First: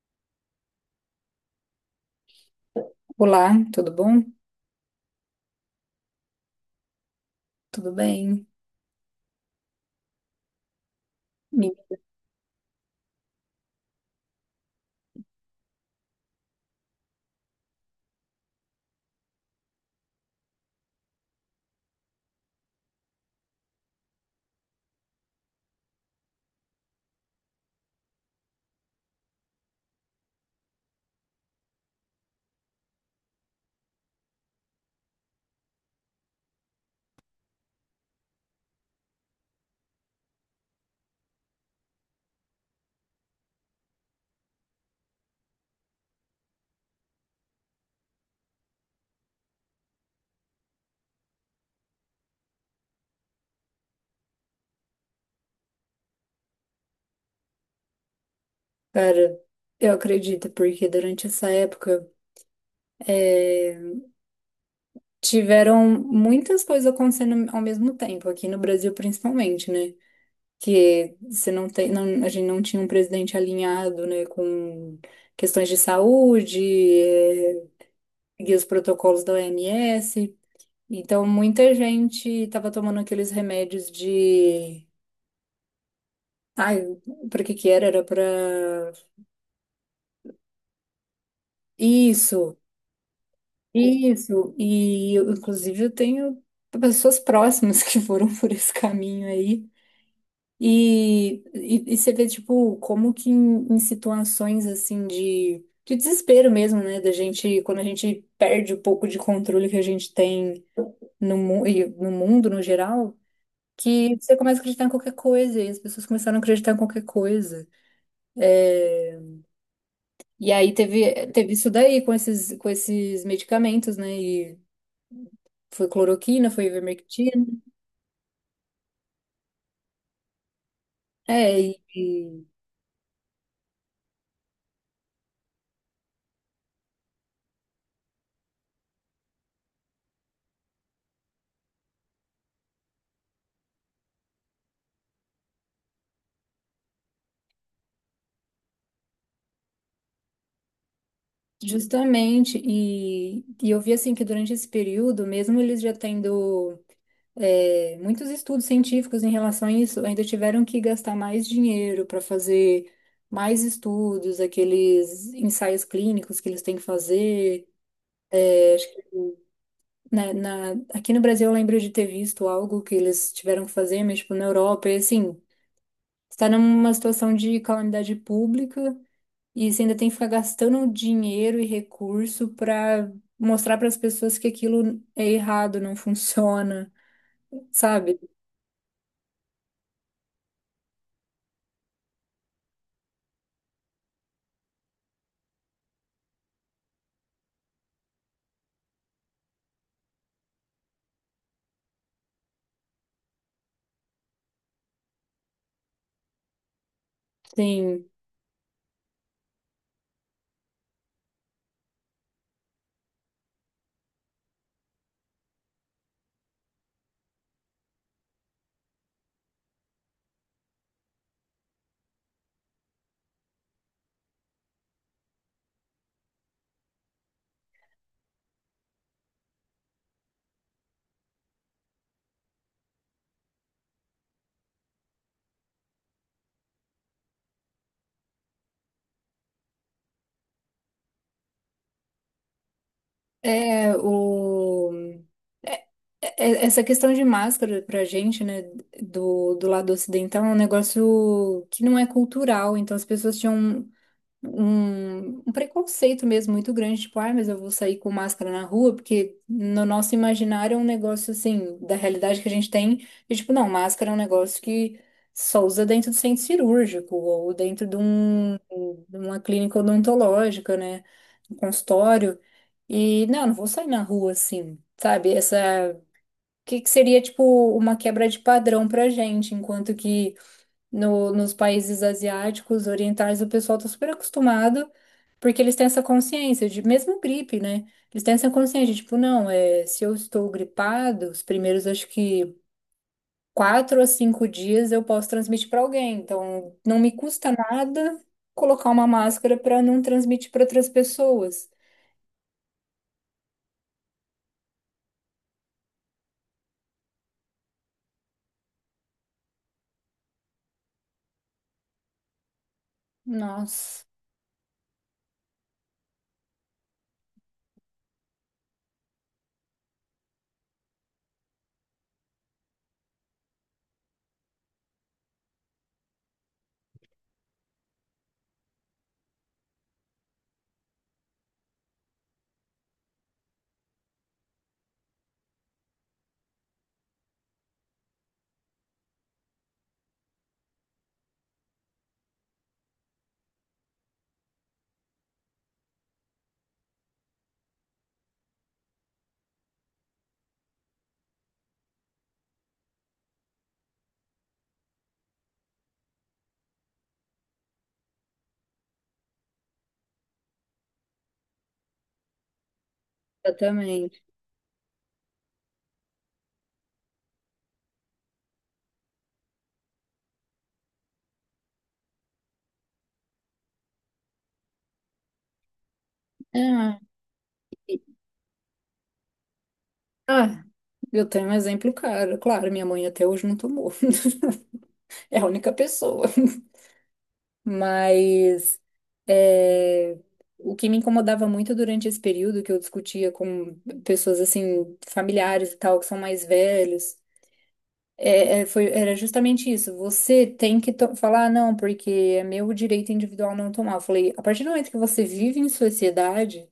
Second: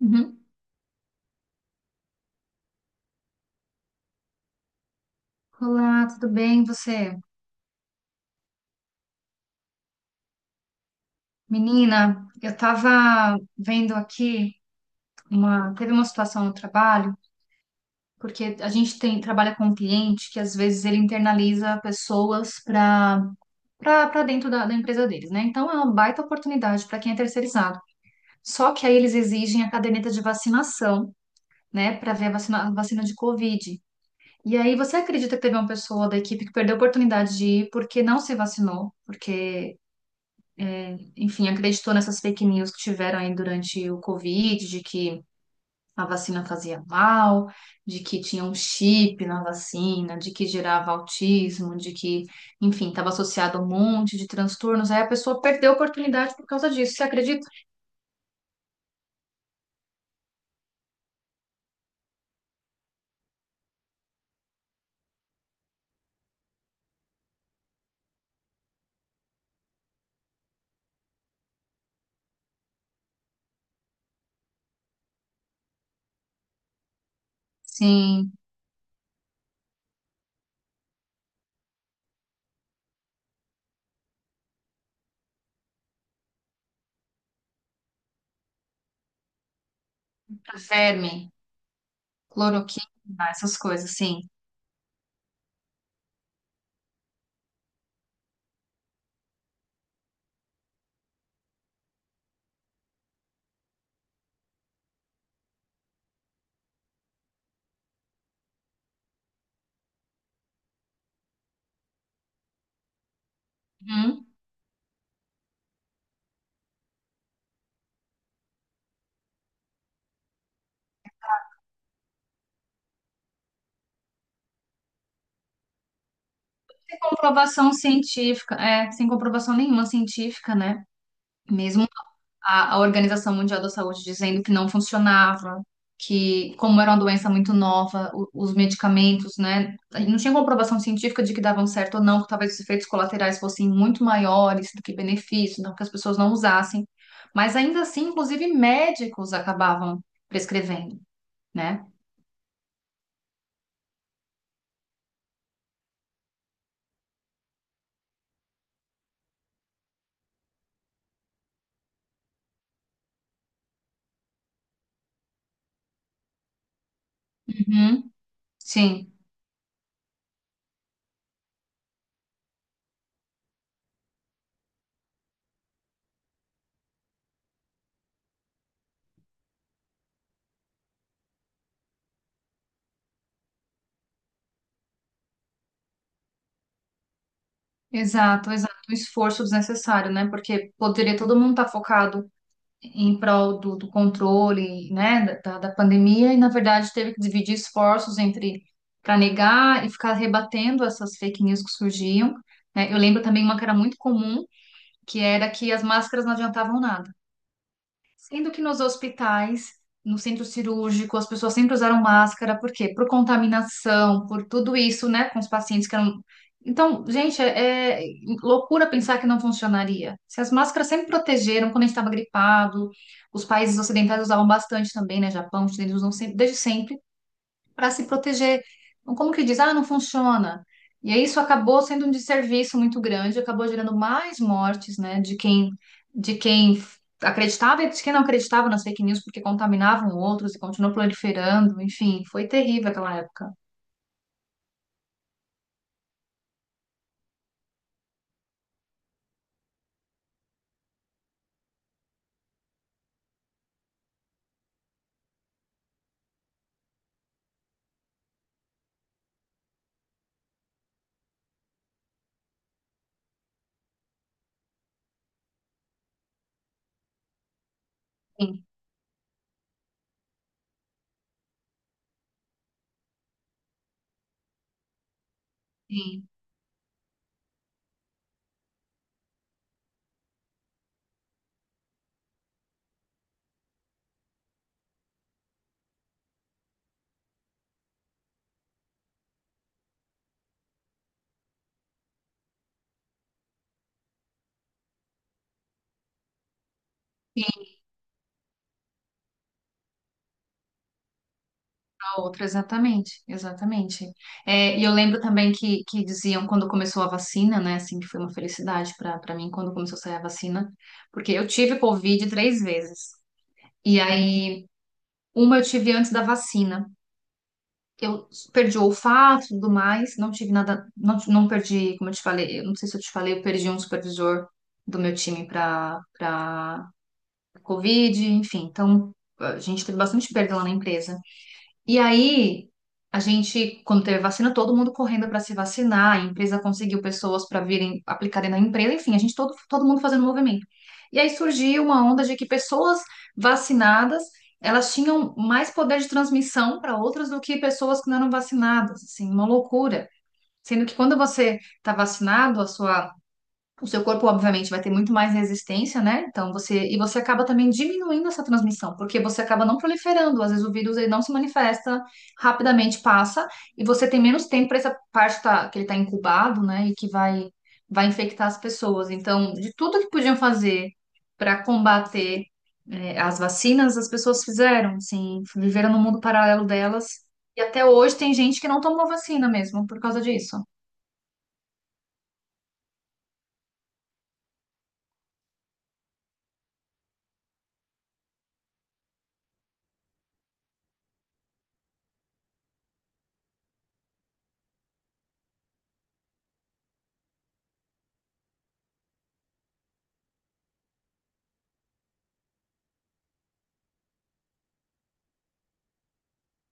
Uhum. Olá, tudo bom? Olá, tudo bem? E você? Tudo bem? E, Menina, eu tava vendo aqui teve uma situação no trabalho, porque a gente trabalha com um cliente que às vezes ele internaliza pessoas para dentro da empresa deles, né? Então é uma baita oportunidade para quem é terceirizado. Só que aí eles exigem a caderneta de vacinação, né, para ver a vacina de Covid. E aí você acredita que teve uma pessoa da equipe que perdeu a oportunidade de ir porque não se vacinou, porque enfim, acreditou nessas fake news que tiveram aí durante o Covid, de que a vacina fazia mal, de que tinha um chip na vacina, de que gerava autismo, enfim, estava associado a um monte de transtornos. Aí a pessoa perdeu a oportunidade por causa disso, você acredita? Cara, eu acredito, porque durante essa época é, tiveram muitas coisas acontecendo ao mesmo tempo, aqui no Brasil principalmente, né? Que você não tem, não- a gente não tinha um presidente alinhado, né, com questões de saúde, é, Sim, e os protocolos da OMS. Então, muita gente estava tomando aqueles remédios de. Ai, para que que era? Era para verme, isso. cloroquina, essas coisas, sim. Isso, e inclusive eu tenho pessoas próximas que foram por esse caminho aí. E você vê, tipo, como que em situações assim de desespero mesmo, né? Da gente, quando a gente perde um pouco de controle que a gente tem no mundo no geral, que Uhum. você começa a acreditar em qualquer coisa, e as pessoas começaram a acreditar em qualquer coisa. É, e aí teve isso daí com esses medicamentos, né? E foi cloroquina, foi Sem ivermectina. comprovação científica, é, sem comprovação nenhuma científica, né? É, e, Mesmo e a Organização Mundial da Saúde dizendo que não funcionava, que como era uma doença muito nova, os medicamentos, né, não tinha comprovação científica de que davam certo ou não, que talvez os efeitos colaterais fossem muito maiores do que benefícios, não que as pessoas não usassem, mas ainda assim, inclusive médicos acabavam prescrevendo, né? justamente, e eu vi assim que durante esse período, mesmo eles já tendo muitos estudos científicos em relação a isso, ainda tiveram que gastar mais dinheiro para fazer mais estudos, aqueles ensaios clínicos que eles têm que fazer. Uhum. Sim, Aqui no Brasil eu lembro de ter visto algo que eles tiveram que fazer, mas tipo, na Europa, e assim, está numa situação de calamidade pública. E você ainda tem que ficar gastando dinheiro e recurso para mostrar para as pessoas que aquilo é errado, não funciona, sabe? exato, exato, um esforço desnecessário, né? Porque poderia todo mundo estar focado em prol do controle, né, da pandemia, e na verdade teve que dividir esforços entre para negar e ficar rebatendo essas fake news que surgiam, né? Eu lembro também uma que era muito comum, que era que as máscaras não adiantavam nada. Sim. Sendo que nos hospitais, no centro cirúrgico, as pessoas sempre usaram máscara, por quê? Por contaminação, por tudo isso, né, com os pacientes que eram. Então, gente, é loucura pensar que não funcionaria. Se as máscaras sempre protegeram quando a gente estava gripado, os países ocidentais usavam bastante também, né? Japão, os chineses usam sempre, desde sempre para se proteger. Então, como que diz? Ah, não funciona. E aí isso acabou sendo um desserviço muito grande, acabou gerando mais mortes, né, de quem acreditava e de quem não acreditava nas fake news, porque contaminavam outros e continuou proliferando. Enfim, foi terrível aquela época. É o é- é- é, Essa questão de máscara pra gente, né, do lado ocidental é um negócio que não é cultural, então as pessoas tinham um preconceito mesmo muito grande, tipo, ah, mas eu vou sair com máscara na rua, porque no nosso imaginário é um negócio assim, da realidade que a gente tem, e tipo, não, máscara é um negócio que só usa dentro do centro cirúrgico, ou dentro de, um, Sim, de uma clínica odontológica, né, um consultório, e não, não vou sair na rua assim, sabe. Sim. O que que seria, tipo, uma quebra de padrão pra gente, enquanto que no, nos países asiáticos, orientais, o pessoal tá super acostumado porque eles têm essa consciência de, mesmo gripe, né? Eles têm essa consciência de, tipo, não, é, se eu estou gripado, os primeiros, acho que, quatro a cinco dias eu posso transmitir para alguém. Então, não me custa Sim, nada colocar uma máscara para não transmitir para outras pessoas. a outra, exatamente, exatamente. É, e eu lembro também que diziam quando começou a vacina, né? Assim, que foi uma felicidade para mim quando começou a sair a vacina, porque eu tive Covid três vezes. E Nossa, aí uma eu tive antes da vacina. Eu perdi o olfato e tudo mais, não tive nada, não perdi, como eu te falei, eu não sei se eu te falei, eu perdi um supervisor do meu time para Covid, enfim. Então, a gente teve bastante perda lá na empresa. E aí, a gente, quando teve vacina, todo mundo correndo para se vacinar, a empresa conseguiu pessoas para virem aplicarem na empresa, enfim, a gente todo mundo fazendo movimento. E aí surgiu uma onda de que pessoas vacinadas, elas tinham mais poder de transmissão para outras do que pessoas que não eram vacinadas, assim, uma loucura. Sendo que quando você está vacinado, a sua o seu corpo, obviamente, vai ter muito mais resistência, né? Então você e você acaba também diminuindo essa transmissão, porque você acaba não proliferando. Às vezes o vírus ele não se manifesta rapidamente, passa e você tem exatamente. menos tempo para essa parte tá- que ele está incubado, né? E que vai infectar as pessoas. Então, de tudo que podiam fazer para combater as vacinas, as pessoas fizeram, assim, viveram no mundo paralelo Ah, delas. E até e- hoje tem gente que não tomou vacina mesmo por causa disso. ah, eu tenho um exemplo, cara. Claro, minha mãe até hoje não tomou. É a única pessoa. Mas é, o que me incomodava muito durante esse período que eu discutia com pessoas assim, familiares e tal, que são mais velhos, era justamente isso. Você tem que falar, "Ah, não, porque é meu direito individual não tomar. Eu falei, a partir do momento que você vive em sociedade,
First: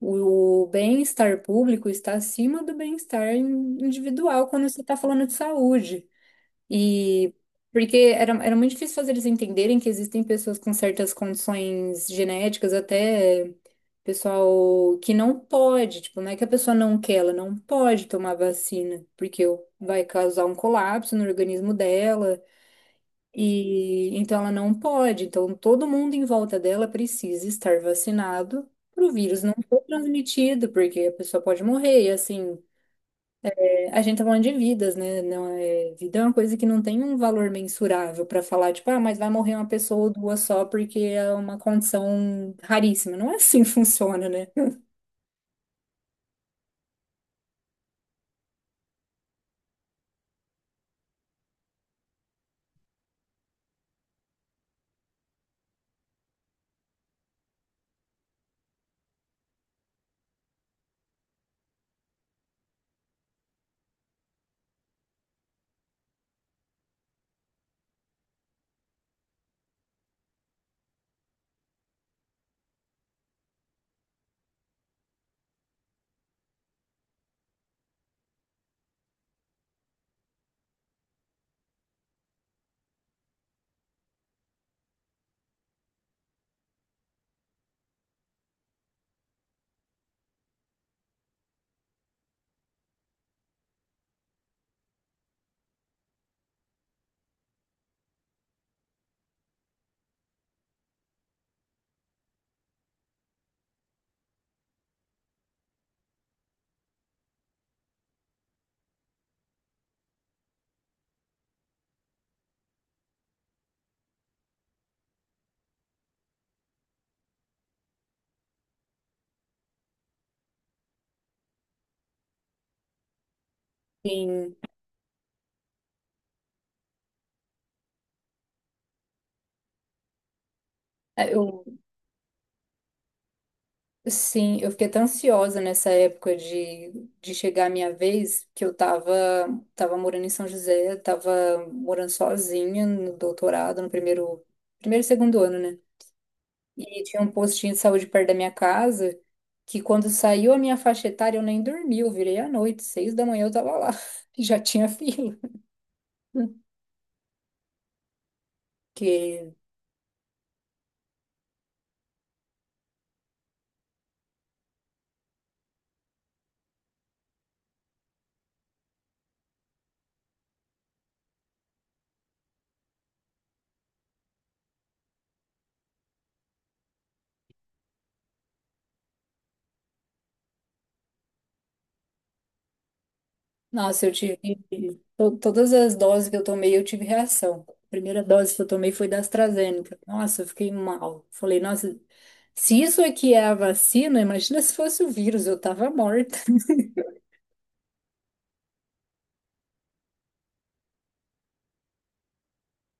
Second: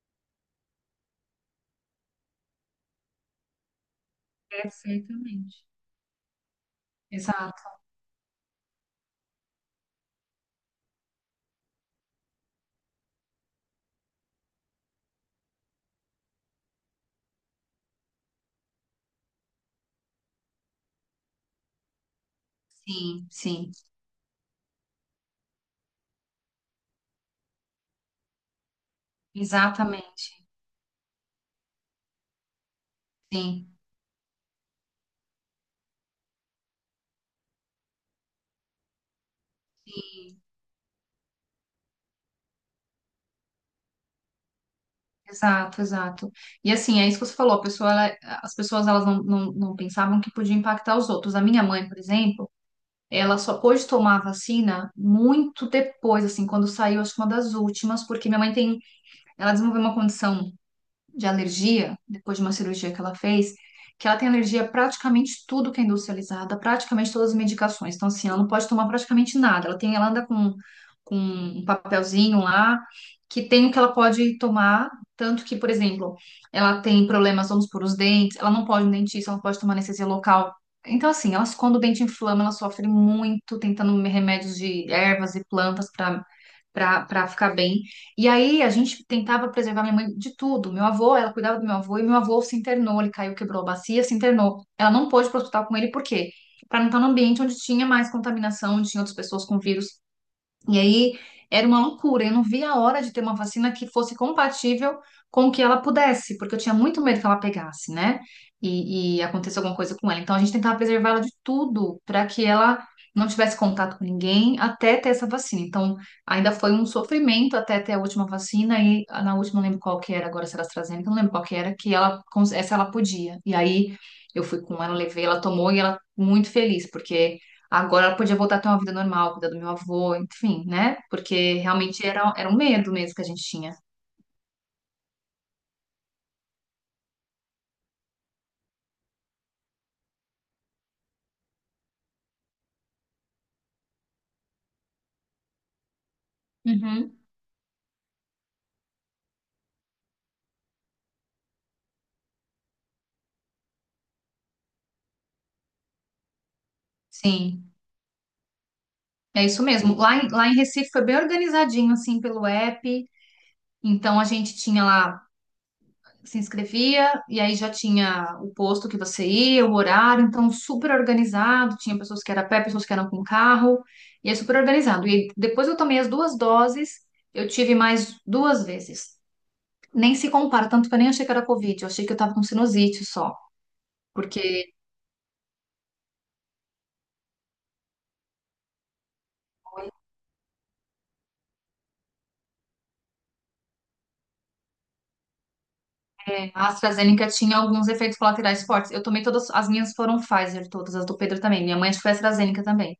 o bem-estar público está acima do bem-estar individual quando você está falando de Perfeitamente. saúde. E Exato. porque era muito difícil fazer eles entenderem que existem pessoas com certas condições genéticas, até pessoal que não pode, tipo, não é que a pessoa não quer, ela não pode tomar vacina, porque vai causar um colapso no organismo dela, Sim, sim, e então ela não pode. Então todo mundo em volta dela precisa estar vacinado para o vírus não ser exatamente. transmitido, porque a pessoa pode morrer, e assim. Sim, A gente tá falando de vidas, né? Não é, vida é uma coisa que não tem um valor mensurável pra falar, tipo, ah, mas vai morrer uma pessoa ou duas só porque é uma condição raríssima. Não é assim que funciona, né? exato, exato. E assim, é isso que você falou, as pessoas elas não pensavam que podia impactar os outros. A minha mãe, por exemplo, ela só pôde tomar a vacina muito depois, assim, quando saiu, acho que uma das últimas, porque ela desenvolveu uma condição de alergia, depois de uma cirurgia que ela fez, que ela tem alergia a praticamente tudo que é industrializado, praticamente todas as medicações. Então, assim, ela não pode tomar praticamente nada. Ela anda com um papelzinho lá que tem o que ela pode tomar, tanto que, por exemplo, ela tem problemas, vamos por os dentes, ela não pode ir no dentista, ela não pode tomar anestesia local. Então, assim, elas, quando o dente inflama, ela sofre muito tentando remédios de ervas e plantas para ficar bem. E aí a gente tentava preservar minha mãe de tudo. Meu avô, ela cuidava do meu avô e meu avô se internou, ele caiu, quebrou a bacia, se internou. Ela não pôde ir para o hospital com ele, por quê? Para não estar num ambiente onde tinha mais contaminação, onde tinha outras pessoas com vírus. E aí era uma loucura. Eu não via a hora de ter uma vacina que fosse compatível com o que ela pudesse, porque eu tinha muito medo que ela pegasse, né? E acontecesse alguma coisa com ela. Então a gente tentava preservar ela de tudo para que ela não tivesse contato com ninguém até ter essa vacina. Então ainda foi um sofrimento até ter a última vacina. E ah, na última, não lembro qual que era, agora se era AstraZeneca, não lembro qual que era, que ela, essa ela podia. E aí eu Sim, fui com ela, levei, ela tomou e ela muito feliz, porque agora ela podia voltar a ter uma vida normal, cuidar do meu avô, enfim, né? é, Porque eu, realmente era um medo mesmo que a gente tinha. sim, eu fiquei tão ansiosa nessa época de, chegar a minha vez que eu tava morando em São José, tava morando sozinha no doutorado, no primeiro e segundo ano, né? E Uhum. tinha um postinho de saúde perto da minha casa, que quando saiu a minha faixa etária, eu nem dormi, eu virei à noite, seis da manhã eu tava lá, já tinha fila. Sim, é Porque, isso mesmo. Lá em Recife foi bem organizadinho, assim, pelo app. Então a gente tinha lá, se inscrevia, e aí já tinha o posto que você ia, o horário, então super organizado. Tinha pessoas que eram a pé, pessoas que eram com carro, e é super organizado. E depois eu tomei as duas doses, eu tive mais duas vezes. Nem se compara, tanto que eu nem achei que era Covid, eu achei que eu tava com sinusite só. nossa, eu tive, Porque todas as doses que eu tomei, eu tive reação. A primeira dose que eu tomei foi da AstraZeneca. Nossa, eu fiquei mal. Falei, nossa, se isso aqui é a vacina, imagina se fosse o vírus, eu tava morta. é, a AstraZeneca tinha alguns efeitos colaterais fortes. Eu tomei todas, as minhas foram Pfizer, todas, as do Pedro também. Minha mãe acho que foi AstraZeneca também.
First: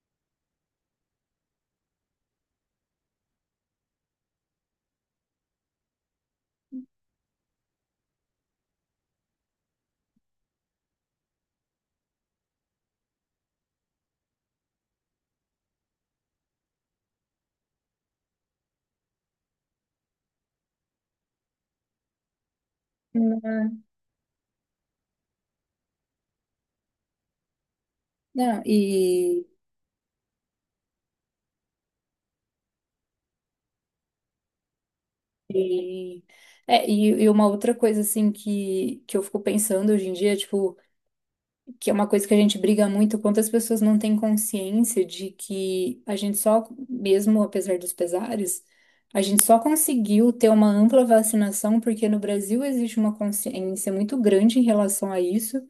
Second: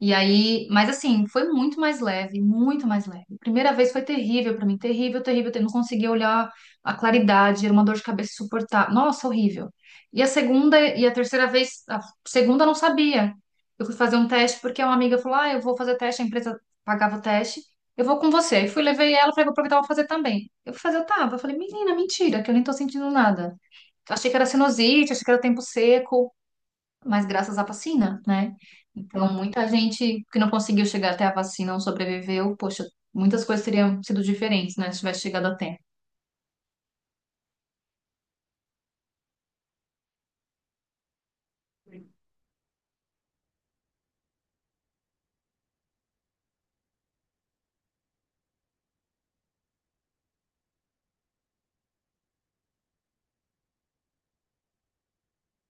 E aí, mas assim, foi muito mais leve, muito mais leve. Primeira vez foi terrível pra mim, terrível, terrível, eu não conseguia olhar a claridade, era uma dor de cabeça suportável. Nossa, horrível. E a segunda e a terceira vez, a segunda eu não sabia. Eu fui fazer um teste porque uma amiga falou: "Ah, eu vou fazer teste, a empresa pagava o teste. Eu vou com você". Aí fui, levei ela, falei: "Vou aproveitar, vou fazer também". Eu fui fazer, eu tava, eu falei: "Menina, mentira, que eu nem tô sentindo nada". Não, Achei que era sinusite, achei que era tempo seco, mas graças à vacina, né? não. Então, e muita gente que não conseguiu chegar até a vacina não sobreviveu, poxa, muitas coisas teriam sido diferentes, né? Se tivesse chegado a tempo. E, é, e, e uma outra coisa, assim, que eu fico pensando hoje em dia, tipo, que é uma coisa que a gente briga muito, quantas pessoas não têm consciência de que a gente só, mesmo apesar dos pesares, a gente só conseguiu ter uma ampla vacinação porque no Brasil existe uma consciência muito grande em relação a isso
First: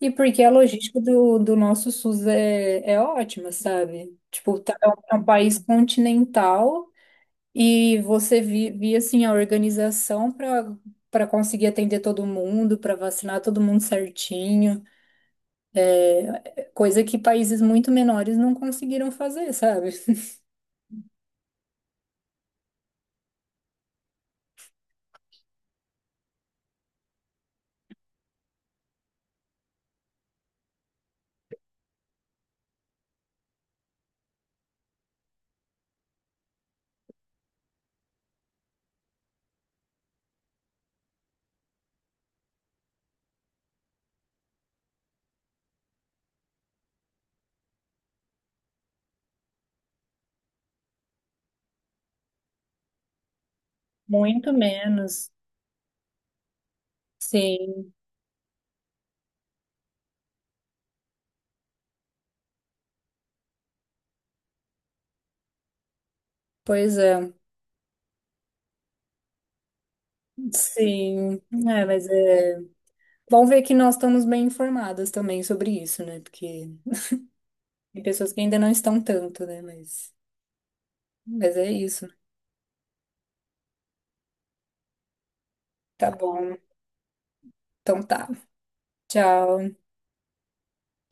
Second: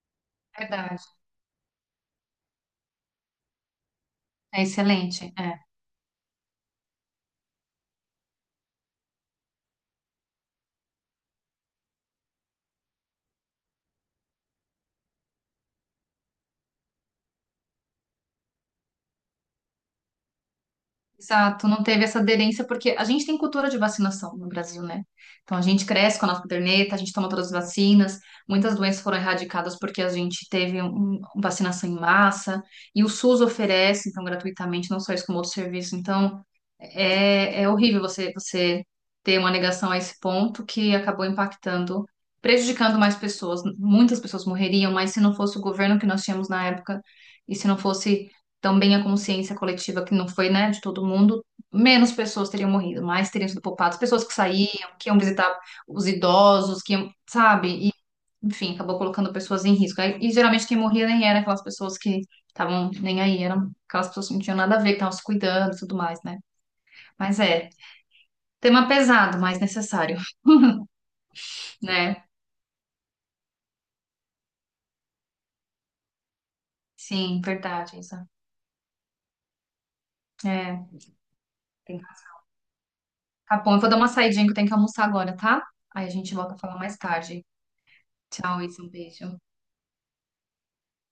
e porque a Verdade. logística do nosso SUS é ótima, sabe? Tipo, É tá, é um é excelente. um É. país continental. E você via assim a organização para conseguir atender todo mundo, para vacinar todo mundo certinho, coisa que países muito menores não conseguiram fazer, sabe? Exato, não teve essa aderência, porque a gente tem cultura de vacinação no Brasil, né? Então, a gente cresce com a nossa caderneta, a gente toma todas as vacinas, muitas doenças foram erradicadas porque a gente teve um vacinação em massa, e o SUS oferece, então, gratuitamente, não só isso, como outro serviço. Então, é, é horrível você ter uma negação a esse ponto que acabou impactando, prejudicando mais pessoas. Muitas pessoas morreriam, mas se não fosse o governo que nós tínhamos na época, e se não fosse também a consciência coletiva, que não foi, né, de todo mundo, menos pessoas teriam morrido, mais teriam sido poupadas. Pessoas que Muito saíam, que iam menos. visitar os idosos, que iam, sabe? E, Sim, enfim, acabou colocando pessoas em risco. E geralmente quem morria nem era aquelas pessoas que estavam nem aí, eram aquelas pessoas que não tinham nada a ver, que estavam se cuidando e tudo mais, né? pois é. Mas é, tema pesado, mas necessário, Sim, é, mas né? é. Bom ver que nós estamos bem informadas também sobre isso, né? Porque Sim, verdade, tem Isa. pessoas que ainda não estão tanto, né? É, Mas é tem... isso. razão. Tá bom, eu vou dar uma saidinha que eu tenho que almoçar agora, tá? Aí Tá a gente bom. volta a falar mais tarde. Então tá. Tchau, Isa, um beijo. Tchau.